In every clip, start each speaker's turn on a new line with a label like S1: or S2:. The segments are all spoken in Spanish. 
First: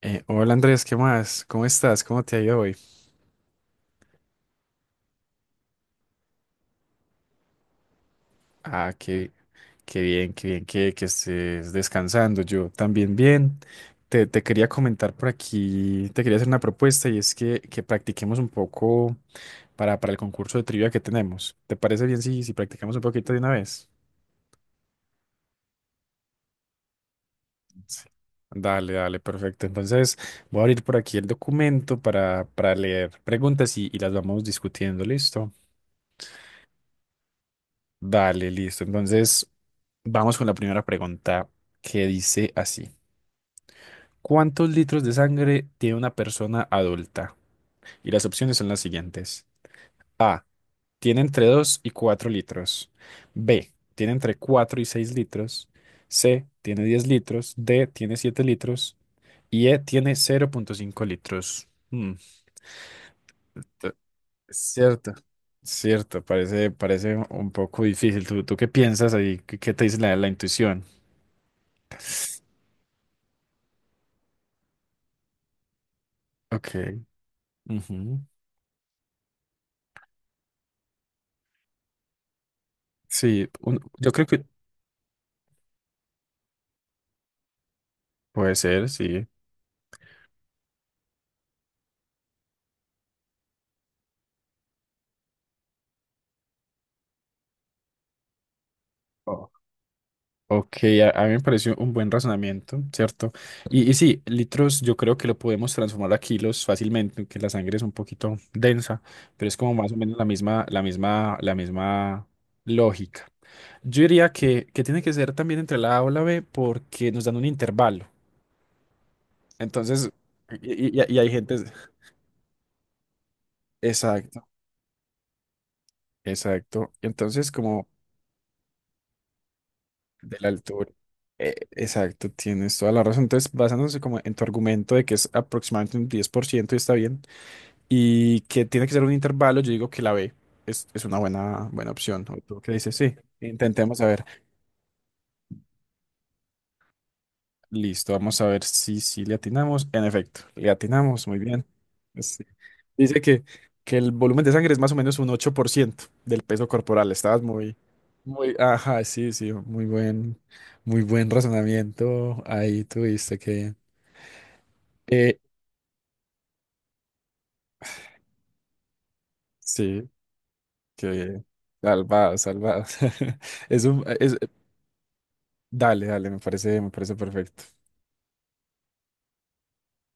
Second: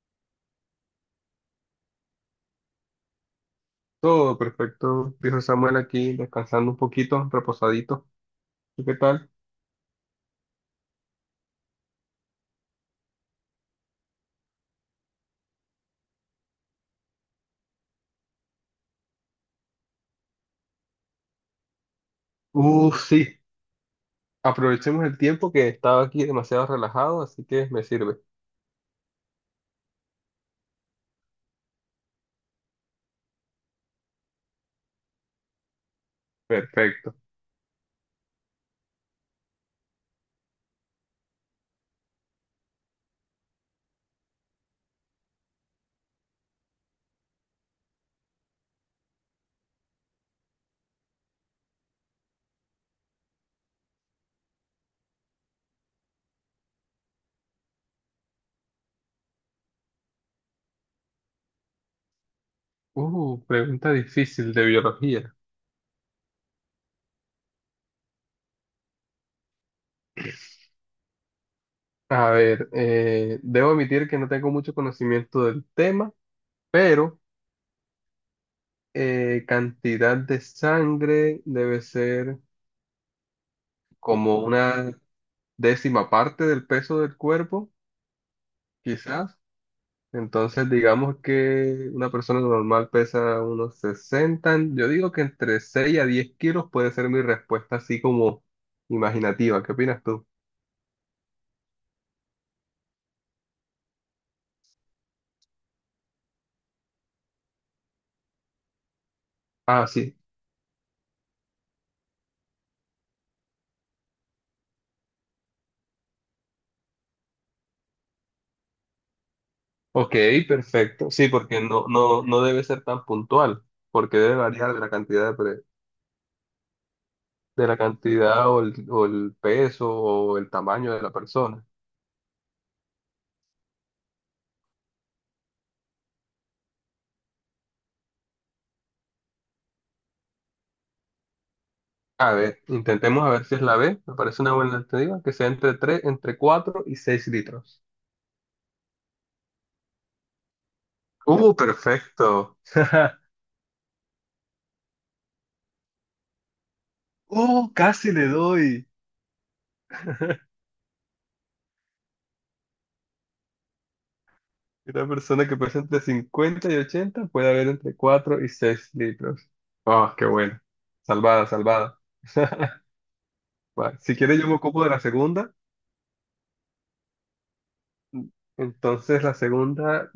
S1: Hola Andrés, ¿qué más? ¿Cómo estás? ¿Cómo te ha ido hoy?
S2: Todo perfecto, dijo Samuel aquí, descansando un poquito, reposadito. ¿Y
S1: Ah,
S2: qué tal?
S1: qué, ¡Qué bien, qué bien que estés descansando! Yo también bien. Te quería comentar por aquí, te quería hacer una propuesta y es que, practiquemos un poco para el concurso de trivia que tenemos. ¿Te parece bien si
S2: Uh,
S1: practicamos un poquito de
S2: sí,
S1: una vez?
S2: aprovechemos el tiempo que estaba aquí demasiado relajado, así que me
S1: Sí.
S2: sirve.
S1: Dale, dale, perfecto. Entonces voy a abrir por aquí el documento para leer preguntas y las vamos discutiendo, ¿listo?
S2: Perfecto.
S1: Dale, listo. Entonces, vamos con la primera pregunta que dice así. ¿Cuántos litros de sangre tiene una persona adulta? Y las opciones son las siguientes. A. Tiene entre 2 y 4 litros. B. Tiene entre 4 y 6 litros. C. Tiene 10 litros. D. Tiene 7 litros. Y E. Tiene 0,5 litros. Mm. t-
S2: Pregunta difícil de
S1: Cierto.
S2: biología.
S1: Cierto, parece, parece un poco difícil. Tú qué piensas ahí? Qué te dice la la intuición?
S2: A ver, debo admitir que no tengo mucho conocimiento del tema,
S1: Ok.
S2: pero
S1: Ujú.
S2: cantidad de sangre debe ser
S1: Sí, yo creo
S2: como
S1: que
S2: una décima parte del peso del cuerpo,
S1: puede ser, sí.
S2: quizás. Entonces, digamos que una persona normal pesa unos sesenta, yo digo que entre 6 a 10 kilos puede ser mi respuesta así como
S1: O-
S2: imaginativa. ¿Qué opinas tú?
S1: Ok, a mí me pareció un buen razonamiento, ¿cierto? Y sí, litros yo creo que lo podemos transformar a kilos fácilmente, aunque la sangre es un poquito densa, pero es como
S2: Ah,
S1: más o menos
S2: sí.
S1: la misma, la misma, la misma lógica. Yo diría que tiene que ser también entre la A o la B porque nos dan un intervalo. Entonces,
S2: Ok,
S1: y, y-
S2: perfecto.
S1: y
S2: Sí,
S1: hay gente...
S2: porque no debe ser tan puntual, porque debe
S1: Exacto,
S2: variar de la cantidad de,
S1: exacto. Entonces,
S2: de la
S1: como...
S2: cantidad o o el peso
S1: De
S2: o
S1: la
S2: el
S1: altura.
S2: tamaño de la persona.
S1: Exacto, tienes toda la razón. Entonces, basándose como en tu argumento de que es aproximadamente un 10% y está bien, y que tiene que ser un intervalo, yo digo que la B es una buena, buena opción.
S2: A
S1: ¿O tú
S2: ver,
S1: qué dices? Sí,
S2: intentemos a ver si es la
S1: intentemos
S2: B.
S1: a
S2: Me
S1: ver.
S2: parece una buena alternativa, que sea entre 4 y 6 litros.
S1: Listo, vamos a ver si le atinamos. En efecto, le atinamos, muy bien. Sí.
S2: Perfecto.
S1: Dice que el volumen de sangre es más o menos un 8% del peso corporal. Estabas
S2: Oh,
S1: muy,
S2: casi le
S1: muy,
S2: doy.
S1: ajá, sí, sí, muy buen razonamiento. Ahí tuviste que...
S2: Una
S1: Eh,
S2: persona que pesa entre 50 y 80 puede haber entre 4 y 6 litros.
S1: sí,
S2: Oh, qué bueno.
S1: que
S2: Salvada, salvada.
S1: salvado, salvado. Es
S2: Va,
S1: un,
S2: si
S1: es,
S2: quieres, yo me ocupo de la segunda.
S1: dale, dale, me parece perfecto.
S2: Entonces, la segunda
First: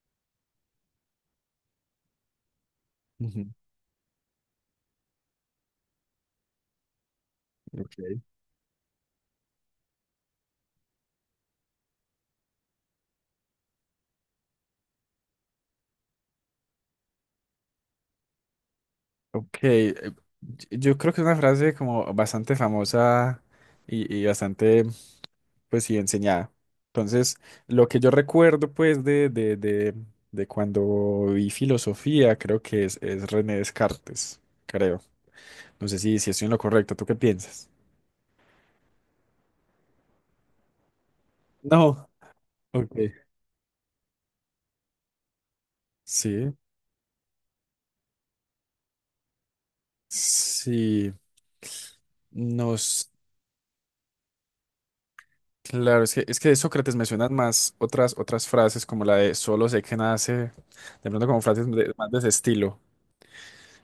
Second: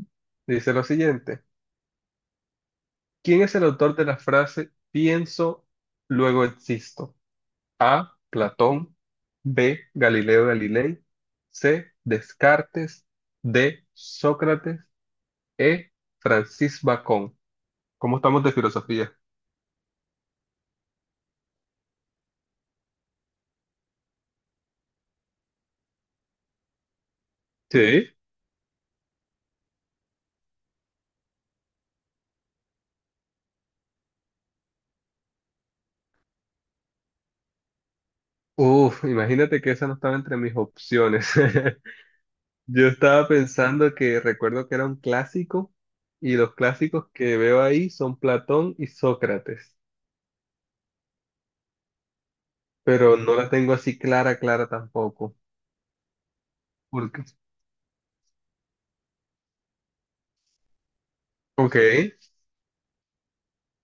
S2: dice lo siguiente. ¿Quién
S1: Ujú.
S2: es el autor de la frase pienso, luego existo? A.
S1: Ok,
S2: Platón. B. Galileo Galilei. C. Descartes. D. Sócrates. E. Francis Bacon. ¿Cómo estamos de filosofía?
S1: ok. Yo creo que es una frase como bastante famosa y bastante, pues sí, enseñada. Entonces, lo que yo
S2: Sí.
S1: recuerdo, pues, de cuando vi filosofía, creo que es René Descartes, creo. No sé si estoy en lo correcto, ¿tú qué piensas?
S2: Uf, imagínate que esa no estaba entre mis opciones.
S1: No.
S2: Yo
S1: Ok.
S2: estaba pensando que recuerdo que era un clásico, y
S1: Sí,
S2: los clásicos que veo ahí son Platón y Sócrates,
S1: sí. Nos
S2: pero no la tengo así clara tampoco.
S1: claro, es que de Sócrates me
S2: Porque,
S1: suenan más otras, otras frases como la de solo sé que nada sé, de pronto como frases
S2: ok,
S1: más de ese estilo.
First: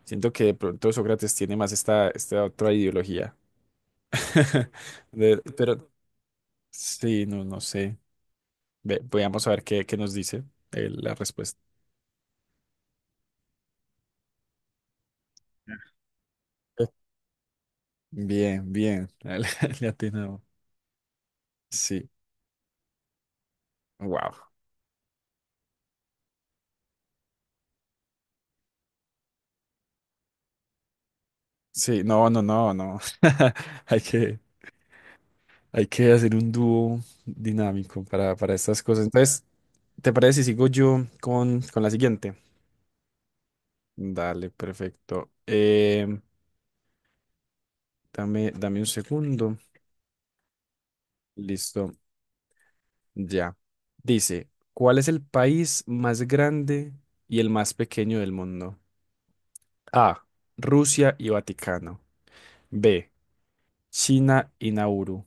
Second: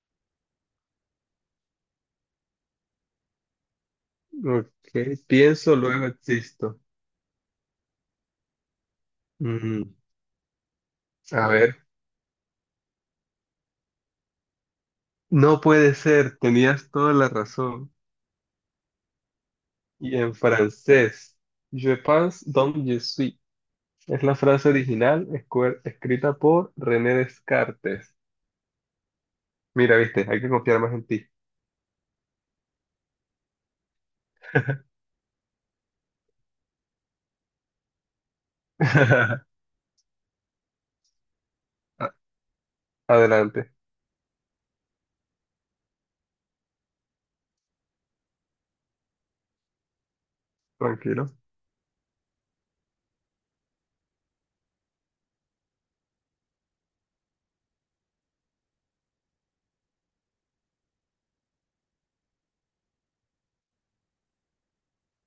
S1: Siento que de pronto Sócrates tiene más esta, esta otra ideología.
S2: ok, pienso,
S1: Pero
S2: luego existo.
S1: sí, no, no sé. Veamos a ver
S2: Mm,
S1: qué, qué nos dice la
S2: a
S1: respuesta.
S2: ver, no puede ser,
S1: Eh,
S2: tenías toda la razón.
S1: Bien, bien, le
S2: Y en
S1: atinamos.
S2: francés, je
S1: Sí,
S2: pense donc je suis. Es
S1: wow.
S2: la frase original escrita por René Descartes. Mira, viste, hay que confiar más en ti.
S1: Sí, no, no, no, no. Hay que, hay que hacer un dúo dinámico para estas cosas.
S2: A-
S1: Entonces, ¿te parece si sigo yo con la siguiente?
S2: Adelante,
S1: Dale, perfecto. Dame, dame un segundo.
S2: tranquilo.
S1: Listo, ya. Dice, ¿cuál es el país más grande y el más pequeño del mundo? A, Rusia y Vaticano. B, China y Nauru.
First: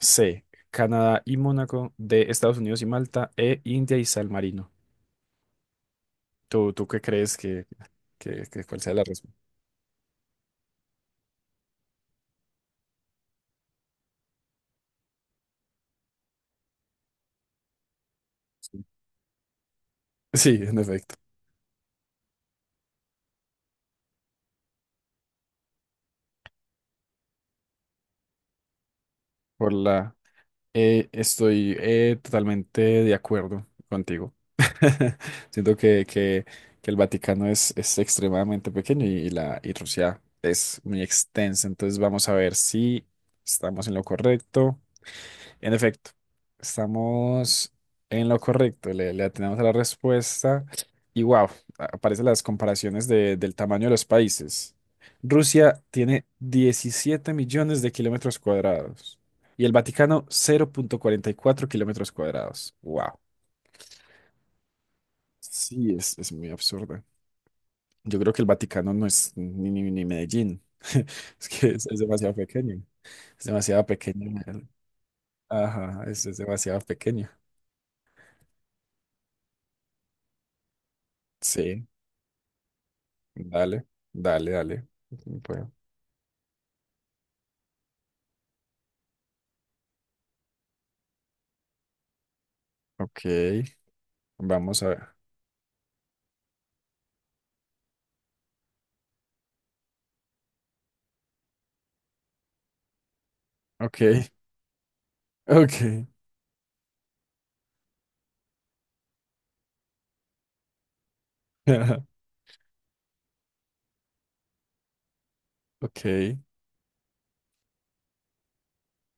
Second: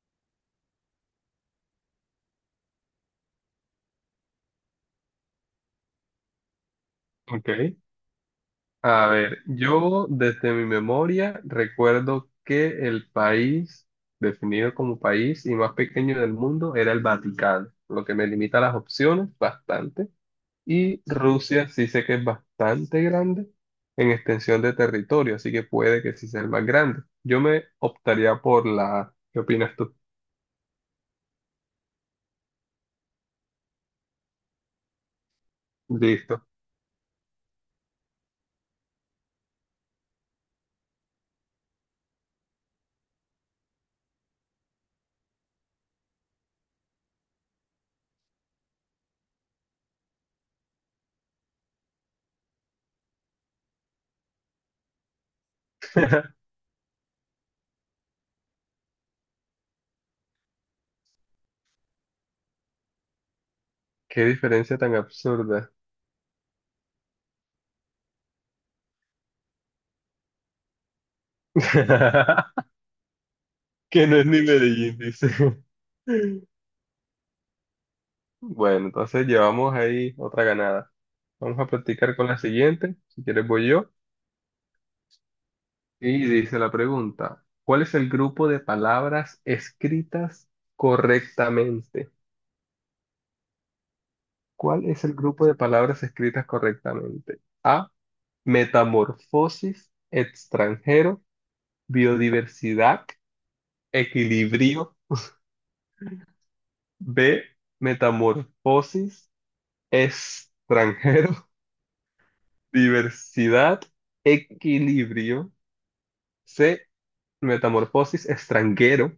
S1: C, Canadá y Mónaco. D, Estados Unidos y Malta. E, India y San Marino. Tú qué crees
S2: Ok.
S1: que cuál sea la
S2: A
S1: respuesta?
S2: ver, yo desde mi memoria recuerdo que el país, definido como país y más pequeño del mundo, era el Vaticano, lo que me limita las
S1: Sí,
S2: opciones bastante.
S1: sí, en
S2: Y
S1: efecto.
S2: Rusia sí sé que es bastante grande en extensión de territorio, así que puede que sí sea el más grande. Yo me optaría por la A. ¿Qué
S1: Por
S2: opinas tú?
S1: la estoy totalmente de acuerdo contigo. Siento
S2: Listo.
S1: que el Vaticano es extremadamente pequeño y Rusia es muy extensa. Entonces vamos a ver si estamos en lo correcto. En efecto, estamos en lo correcto, le atinamos a la respuesta y wow, aparecen las comparaciones del tamaño de los países. Rusia tiene 17 millones de kilómetros cuadrados y el Vaticano 0,44 kilómetros cuadrados. Wow.
S2: Qué diferencia tan absurda.
S1: Sí, es muy absurdo. Yo creo que el Vaticano no es ni Medellín. Es que es demasiado pequeño. Es demasiado
S2: Que no es
S1: pequeño.
S2: ni Medellín, dice.
S1: Ajá, es demasiado pequeño.
S2: Bueno, entonces llevamos ahí otra ganada. Vamos a
S1: Sí.
S2: practicar con la siguiente. Si quieres voy
S1: Dale,
S2: yo.
S1: dale, dale. Bueno,
S2: Y dice la pregunta, ¿cuál es el grupo de palabras escritas correctamente?
S1: ok, vamos
S2: ¿Cuál
S1: a
S2: es
S1: ver.
S2: el grupo de palabras escritas correctamente? A. Metamorfosis, extranjero, biodiversidad,
S1: Ok,
S2: equilibrio.
S1: ok,
S2: B. Metamorfosis, extranjero, diversidad, equilibrio.
S1: ok,
S2: C. Metamorfosis, extranjero,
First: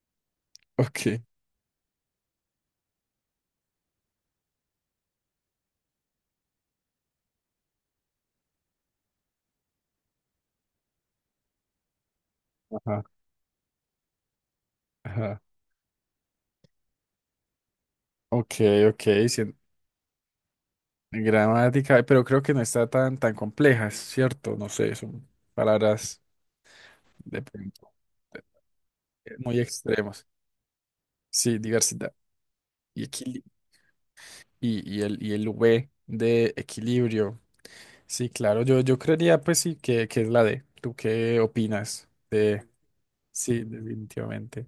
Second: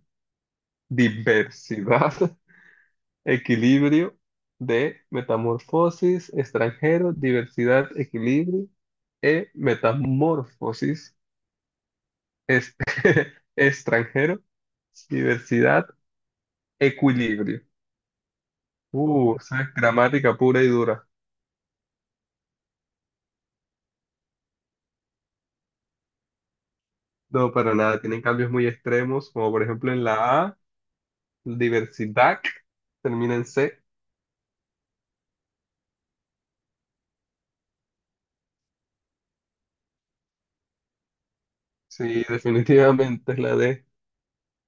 S1: ok.
S2: diversidad, equilibrio. D. Metamorfosis, extranjero, diversidad, equilibrio. E. Metamorfosis. Es,
S1: Ajá,
S2: extranjero,
S1: ajá.
S2: diversidad, equilibrio.
S1: Ok, ok,
S2: O
S1: sí,
S2: sea, es gramática pura y dura.
S1: gramática, pero creo que no está tan, tan compleja, es ¿cierto? No sé, son palabras de
S2: No, para
S1: pronto
S2: nada, tienen cambios muy extremos, como
S1: muy
S2: por ejemplo en
S1: extremos.
S2: la A,
S1: Sí, diversidad
S2: diversidad,
S1: y,
S2: termina
S1: equili-
S2: en C.
S1: y el V de equilibrio. Sí, claro, yo creería pues sí que es la D. ¿Tú qué opinas?
S2: Sí, definitivamente es la
S1: Sí,
S2: D.
S1: definitivamente.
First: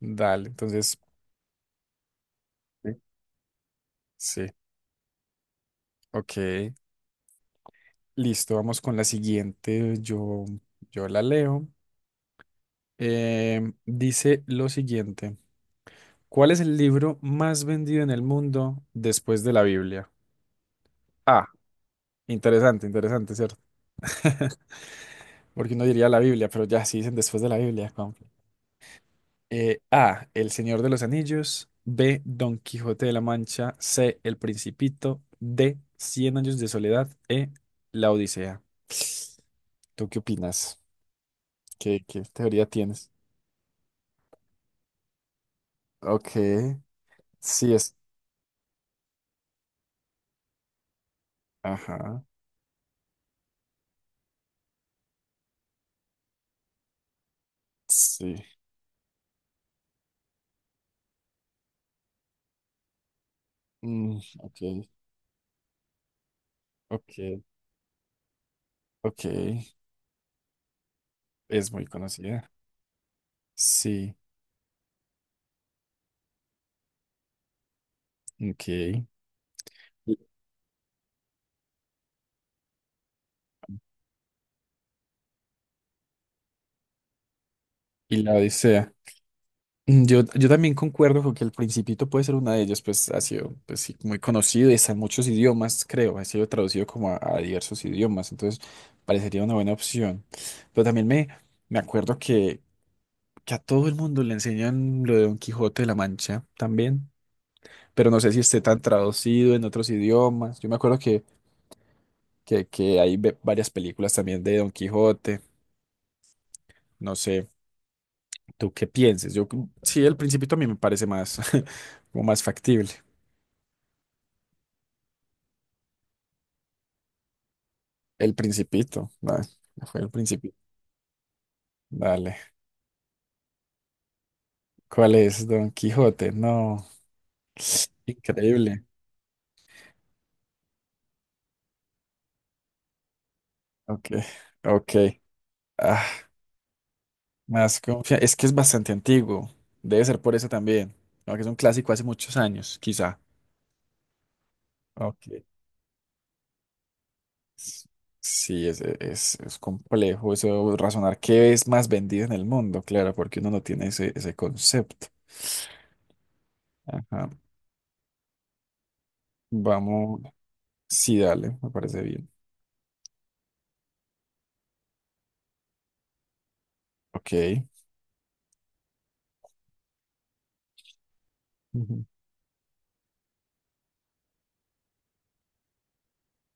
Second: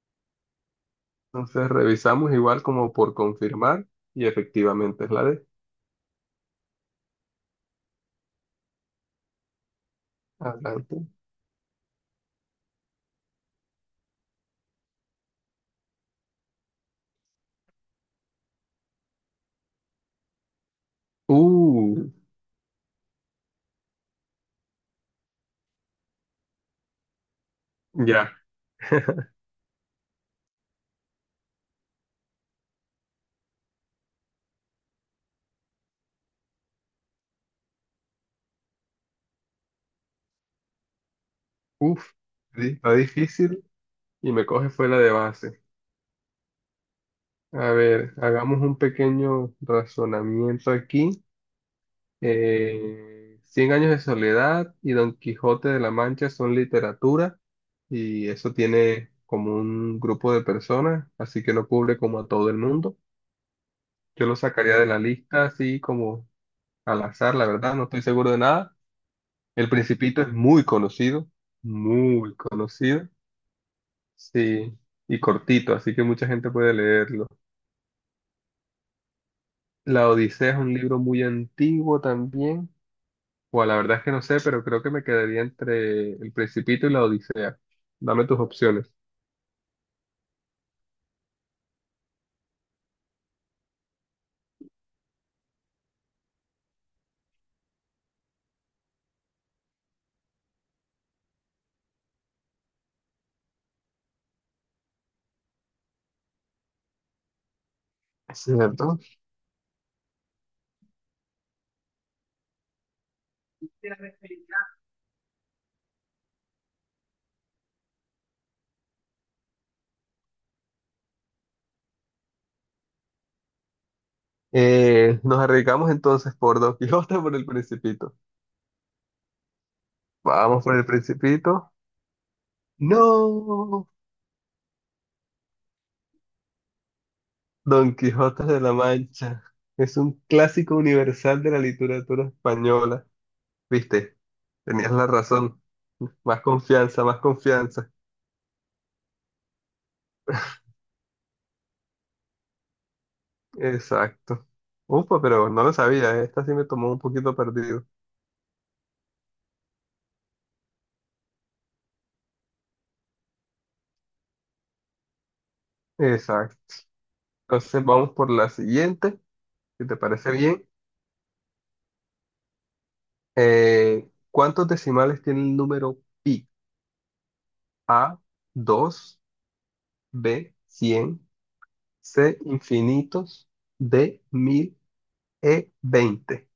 S1: Dale, entonces,
S2: Entonces revisamos igual como
S1: sí.
S2: por confirmar y
S1: Sí,
S2: efectivamente es la D.
S1: ok. Listo, vamos con la siguiente. Yo,
S2: Adelante.
S1: yo la leo. Dice lo siguiente. ¿Cuál es el libro más vendido en el mundo después de la Biblia? Ah,
S2: Uh,
S1: interesante, interesante, ¿cierto? Porque uno diría la Biblia, pero ya sí dicen después de la Biblia. ¿Cómo?
S2: ya.
S1: A, El Señor de los Anillos. B, Don Quijote de la Mancha. C, El Principito. D, Cien Años de Soledad. E, La Odisea. ¿Tú qué opinas?
S2: Uf,
S1: Qué teoría
S2: está
S1: tienes?
S2: difícil y me coge fue la de base.
S1: Ok,
S2: A
S1: sí es.
S2: ver, hagamos un pequeño razonamiento aquí.
S1: Ajá,
S2: Cien años de soledad y Don Quijote de la Mancha son literatura y
S1: sí.
S2: eso tiene como un grupo de personas, así que no cubre como a todo el mundo.
S1: Mm,
S2: Yo lo
S1: ok,
S2: sacaría de la lista así como al azar,
S1: ok,
S2: la verdad, no estoy seguro de nada. El
S1: ok.
S2: Principito es
S1: Es muy
S2: muy
S1: conocida.
S2: conocido,
S1: Sí,
S2: sí, y cortito, así que mucha gente puede leerlo.
S1: ok.
S2: La
S1: Y,
S2: Odisea es un libro muy antiguo también. Bueno, la verdad es que no sé, pero creo que me quedaría entre El Principito y La Odisea.
S1: y
S2: Dame
S1: la
S2: tus opciones.
S1: Odisea. Mm, yo también concuerdo con que El Principito puede ser una de ellas, pues ha sido pues, sí, muy conocido y está en muchos idiomas, creo. Ha sido traducido como a diversos idiomas, entonces parecería una buena opción. Pero también me acuerdo que a todo el mundo le enseñan lo de Don Quijote de la Mancha también, pero no sé si esté tan
S2: ¿Cierto?
S1: traducido en otros idiomas. Yo me acuerdo que hay varias películas también de Don Quijote. No sé, ¿tú qué pienses? Yo, sí, El Principito a mí me parece más, como más factible.
S2: Nos arriesgamos entonces por Don Quijote o por El Principito.
S1: El Principito, ah, fue El Principito.
S2: Vamos por El Principito.
S1: Dale.
S2: No,
S1: ¿Cuál es Don Quijote? No,
S2: Don Quijote de la
S1: increíble.
S2: Mancha. Es un clásico universal de la literatura española.
S1: Ok,
S2: Viste, tenías
S1: ok.
S2: la razón.
S1: Ah,
S2: Más confianza, más
S1: más
S2: confianza.
S1: es que es bastante antiguo. Debe ser por eso también. ¿No? Que es un clásico hace muchos años, quizá.
S2: Exacto. Upa,
S1: Ok.
S2: pero no lo sabía, ¿eh? Esta sí me tomó un poquito
S1: S-
S2: perdido.
S1: Sí, es complejo eso, razonar qué es más vendido en el mundo, claro, porque uno no tiene ese, ese concepto.
S2: Exacto.
S1: Ajá.
S2: Entonces vamos por la siguiente, si te
S1: Vamos.
S2: parece bien.
S1: Sí, dale, me parece bien.
S2: ¿Cuántos decimales tiene el número pi?
S1: Ok.
S2: A, 2, B, 100,
S1: Ujú.
S2: C, infinitos, D, 1000, E, 20.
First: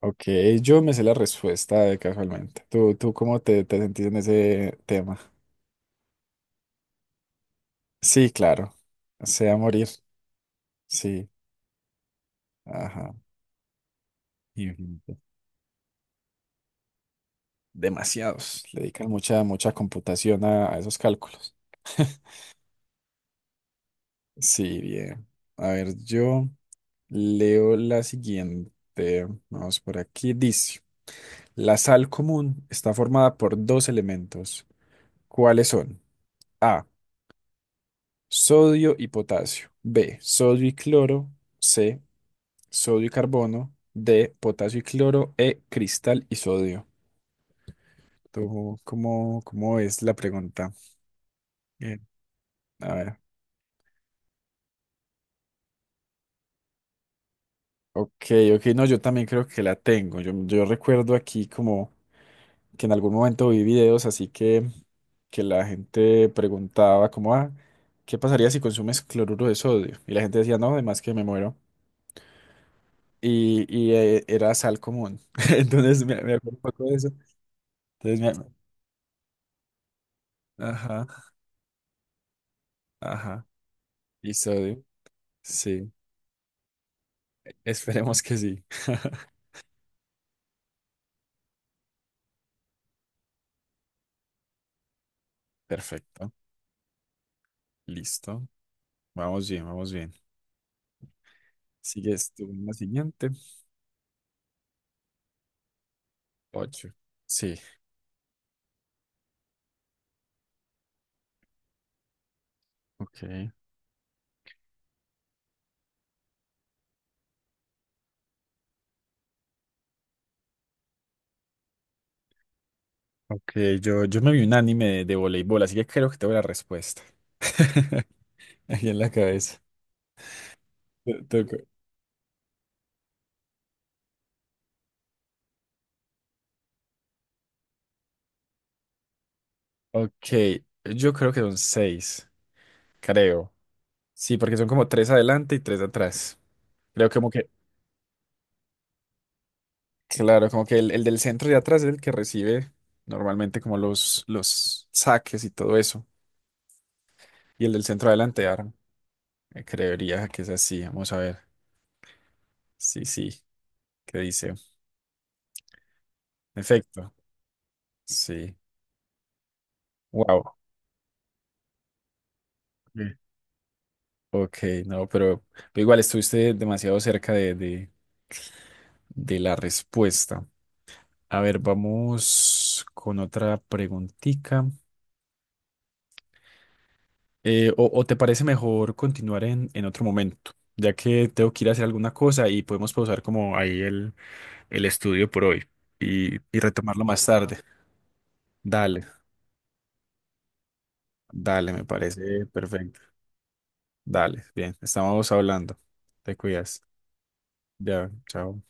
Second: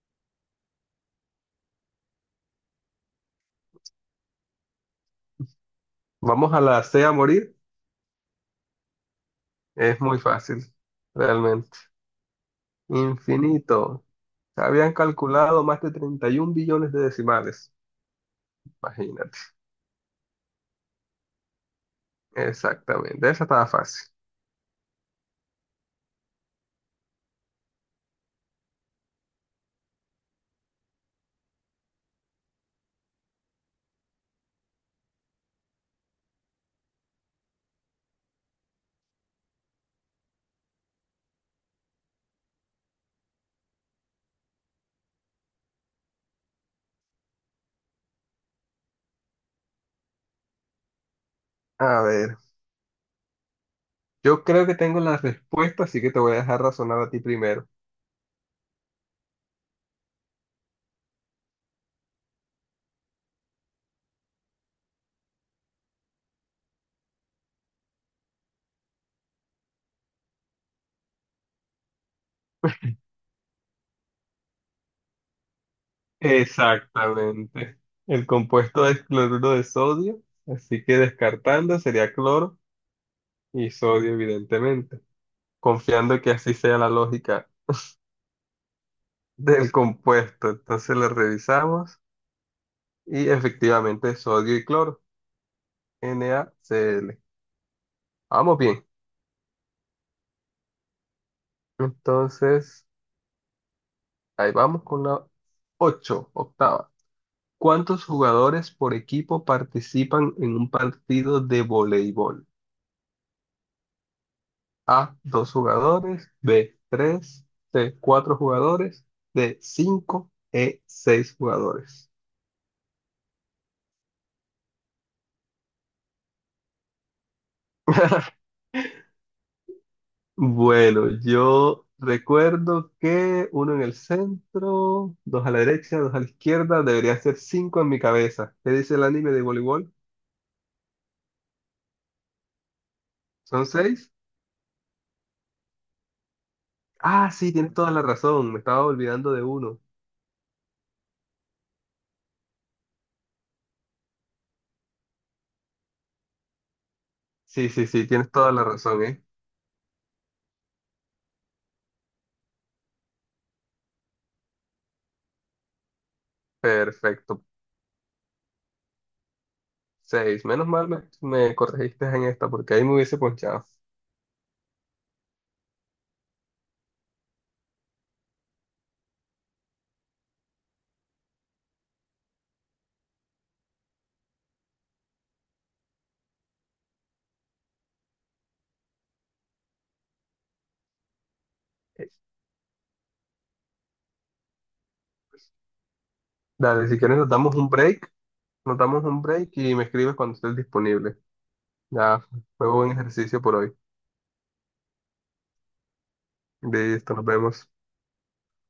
S1: Ok, yo me sé la respuesta de casualmente. Tú cómo te, te sentís en ese tema?
S2: Vamos a la C a morir.
S1: Sí, claro. Sea morir.
S2: Es muy fácil,
S1: Sí.
S2: realmente.
S1: Ajá.
S2: Infinito. Se habían calculado más de 31 billones de decimales.
S1: Demasiados. Le dedican
S2: Imagínate.
S1: mucha, mucha computación a esos cálculos.
S2: Exactamente. Esa estaba fácil.
S1: Sí, bien. A ver, yo leo la siguiente. Vamos por aquí. Dice, la sal común está formada por dos elementos. ¿Cuáles son? A, sodio y potasio. B, sodio y cloro. C, sodio y carbono. D, potasio y cloro. E, cristal y sodio. ¿Tú cómo, cómo es la pregunta?
S2: A
S1: Bien.
S2: ver,
S1: A ver.
S2: yo creo que tengo la respuesta, así que te voy a dejar razonar a ti primero.
S1: Ok, ok, no, yo también creo que la tengo. Yo recuerdo aquí como que en algún momento vi videos así que la gente preguntaba como, ah, ¿qué pasaría si consumes cloruro de sodio? Y la gente decía, no, además que me muero. Y era sal común. Entonces me acuerdo un poco de eso.
S2: Exactamente.
S1: Entonces
S2: El
S1: me...
S2: compuesto es cloruro de sodio, así que
S1: Ajá,
S2: descartando sería cloro
S1: ajá.
S2: y sodio,
S1: Y sodio.
S2: evidentemente,
S1: Sí,
S2: confiando que así sea la lógica
S1: esperemos que sí.
S2: del compuesto. Entonces lo revisamos y efectivamente es sodio y cloro,
S1: Perfecto,
S2: NaCl.
S1: listo.
S2: Vamos bien.
S1: Vamos bien, vamos bien. Sigues tú en la
S2: Entonces,
S1: siguiente.
S2: ahí vamos con la 8 octava.
S1: Ocho. Sí,
S2: ¿Cuántos jugadores por equipo participan en un partido de voleibol?
S1: ok.
S2: A, dos jugadores, B, tres, C, cuatro jugadores, D, cinco, E, seis jugadores.
S1: Ok, yo me vi un anime de voleibol, así que creo que tengo la respuesta. Aquí en la cabeza.
S2: Bueno,
S1: Te- te-
S2: yo recuerdo que uno en el centro, dos a la derecha, dos a la izquierda, debería ser cinco en mi cabeza. ¿Qué dice el anime de voleibol?
S1: Ok, yo creo que son seis, creo.
S2: ¿Son seis?
S1: Sí, porque son como tres adelante y tres atrás. Creo como
S2: Ah,
S1: que,
S2: sí, tienes toda la razón, me estaba olvidando de uno.
S1: claro, como que el del centro de atrás es el que recibe normalmente como los saques y todo eso. Y
S2: Sí,
S1: el del
S2: sí, sí,
S1: centro
S2: tienes
S1: adelante
S2: toda la
S1: arma.
S2: razón, ¿eh?
S1: Creería que es así. Vamos a ver. Sí, sí, ¿qué dice? Efecto.
S2: Perfecto,
S1: Sí.
S2: seis.
S1: Wow.
S2: Menos mal me corregiste en esta porque ahí me hubiese ponchado.
S1: Ok, no, pero igual estuviste demasiado cerca de la respuesta. A ver, vamos con otra preguntita. O, ¿o te parece mejor continuar en otro momento? Ya que tengo que ir a hacer alguna cosa y podemos pausar como ahí el estudio por hoy y
S2: Dale, si
S1: retomarlo
S2: quieres
S1: más
S2: nos damos
S1: tarde.
S2: un break, nos damos un break y me escribes cuando estés disponible.
S1: Dale, dale, me
S2: Ya,
S1: parece
S2: fue buen
S1: perfecto.
S2: ejercicio por hoy.
S1: Dale, bien, estamos hablando. Te cuidas.
S2: Listo, nos vemos.
S1: Ya, chao.